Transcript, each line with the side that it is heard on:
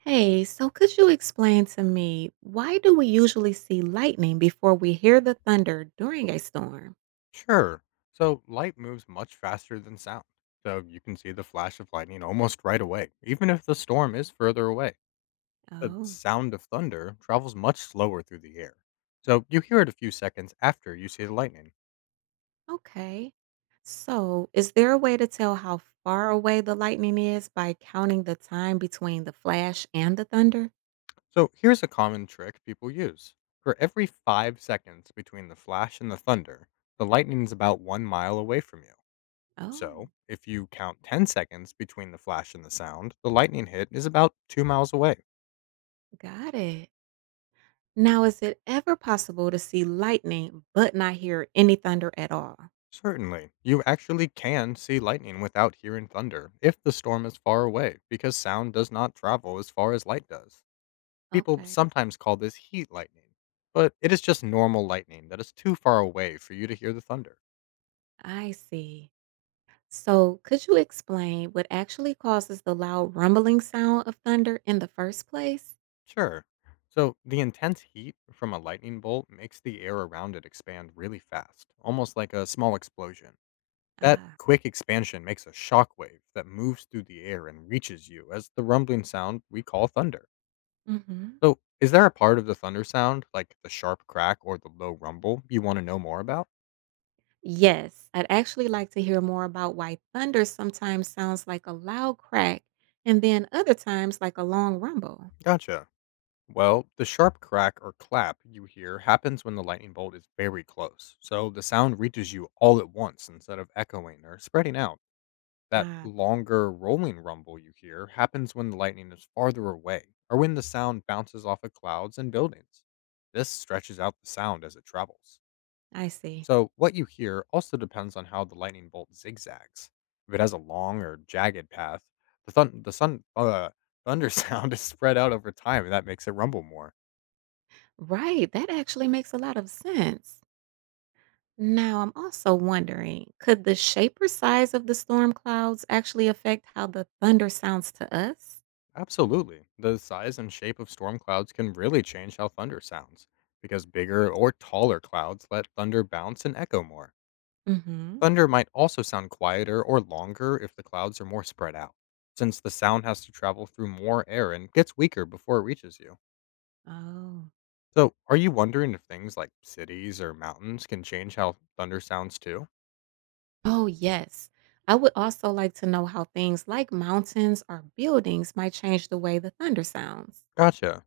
right: Hey, so could you explain to me why do we usually see lightning before we hear the thunder during a storm?
left: Sure. So light moves much faster than sound. So you can see the flash of lightning almost right away, even if the storm is further away. The
right: Oh,
left: sound of thunder travels much slower through the air. So you hear it a few seconds after you see the lightning.
right: okay. So, is there a way to tell how far away the lightning is by counting the time between the flash and the thunder?
left: So here's a common trick people use. For every 5 seconds between the flash and the thunder, the lightning is about 1 mile away from you.
right: Oh,
left: So if you count 10 seconds between the flash and the sound, the lightning hit is about 2 miles away.
right: got it. Now, is it ever possible to see lightning but not hear any thunder at all?
left: Certainly. You actually can see lightning without hearing thunder if the storm is far away because sound does not travel as far as light does. People
right: Okay,
left: sometimes call this heat lightning, but it is just normal lightning that is too far away for you to hear the thunder.
right: I see. So, could you explain what actually causes the loud rumbling sound of thunder in the first place?
left: Sure. So, the intense heat from a lightning bolt makes the air around it expand really fast, almost like a small explosion. That
right: Ah,
left: quick expansion makes a shock wave that moves through the air and reaches you as the rumbling sound we call thunder.
right: hmm,
left: So, is there a part of the thunder sound, like the sharp crack or the low rumble, you want to know more about?
right: yes, I'd actually like to hear more about why thunder sometimes sounds like a loud crack and then other times like a long rumble.
left: Gotcha. Well, the sharp crack or clap you hear happens when the lightning bolt is very close. So the sound reaches you all at once instead of echoing or spreading out. That
right: Ah,
left: longer rolling rumble you hear happens when the lightning is farther away or when the sound bounces off of clouds and buildings. This stretches out the sound as it travels.
right: I see.
left: So, what you hear also depends on how the lightning bolt zigzags. If it has a long or jagged path, the, thun- the sun, thunder sound is spread out over time, and that makes it rumble more.
right: Right, that actually makes a lot of sense. Now, I'm also wondering, could the shape or size of the storm clouds actually affect how the thunder sounds to us?
left: Absolutely. The size and shape of storm clouds can really change how thunder sounds, because bigger or taller clouds let thunder bounce and echo more.
right: Hmm.
left: Thunder might also sound quieter or longer if the clouds are more spread out, since the sound has to travel through more air and gets weaker before it reaches you.
right: Oh.
left: So, are you wondering if things like cities or mountains can change how thunder sounds too?
right: Oh, yes. I would also like to know how things like mountains or buildings might change the way the thunder sounds.
left: Gotcha.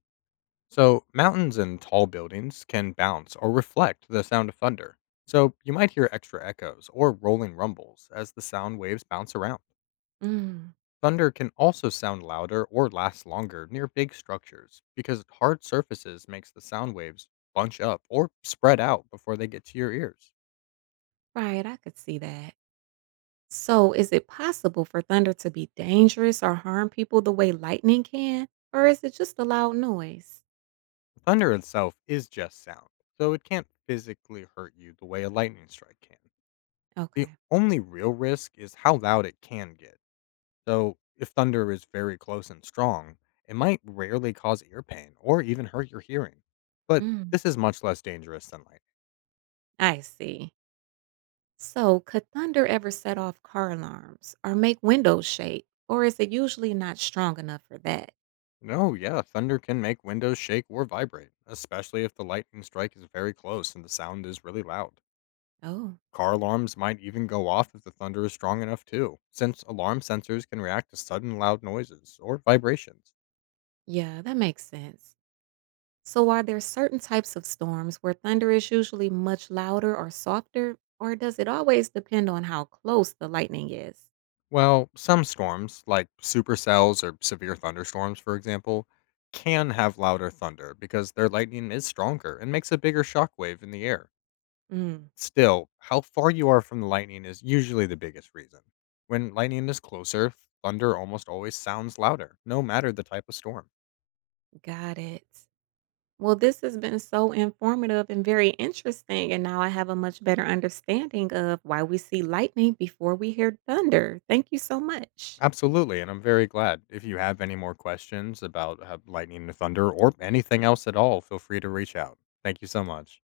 left: So, mountains and tall buildings can bounce or reflect the sound of thunder. So, you might hear extra echoes or rolling rumbles as the sound waves bounce around.
right: Mm,
left: Thunder can also sound louder or last longer near big structures because hard surfaces makes the sound waves bunch up or spread out before they get to your ears.
right: right, I could see that. So, is it possible for thunder to be dangerous or harm people the way lightning can? Or is it just a loud noise?
left: Thunder itself is just sound, so it can't physically hurt you the way a lightning strike can. The
right: Okay.
left: only real risk is how loud it can get. So, if thunder is very close and strong, it might rarely cause ear pain or even hurt your hearing. But
right: Mm,
left: this is much less dangerous than lightning.
right: I see. So, could thunder ever set off car alarms or make windows shake? Or is it usually not strong enough for that?
left: No, yeah, thunder can make windows shake or vibrate, especially if the lightning strike is very close and the sound is really loud.
right: Oh,
left: Car alarms might even go off if the thunder is strong enough, too, since alarm sensors can react to sudden loud noises or vibrations.
right: yeah, that makes sense. So, are there certain types of storms where thunder is usually much louder or softer, or does it always depend on how close the lightning is?
left: Well, some storms, like supercells or severe thunderstorms, for example, can have louder thunder because their lightning is stronger and makes a bigger shockwave in the air.
right: Mm,
left: Still, how far you are from the lightning is usually the biggest reason. When lightning is closer, thunder almost always sounds louder, no matter the type of storm.
right: got it. Well, this has been so informative and very interesting. And now I have a much better understanding of why we see lightning before we hear thunder. Thank you so much.
left: Absolutely, and I'm very glad. If you have any more questions about lightning and thunder or anything else at all, feel free to reach out. Thank you so much.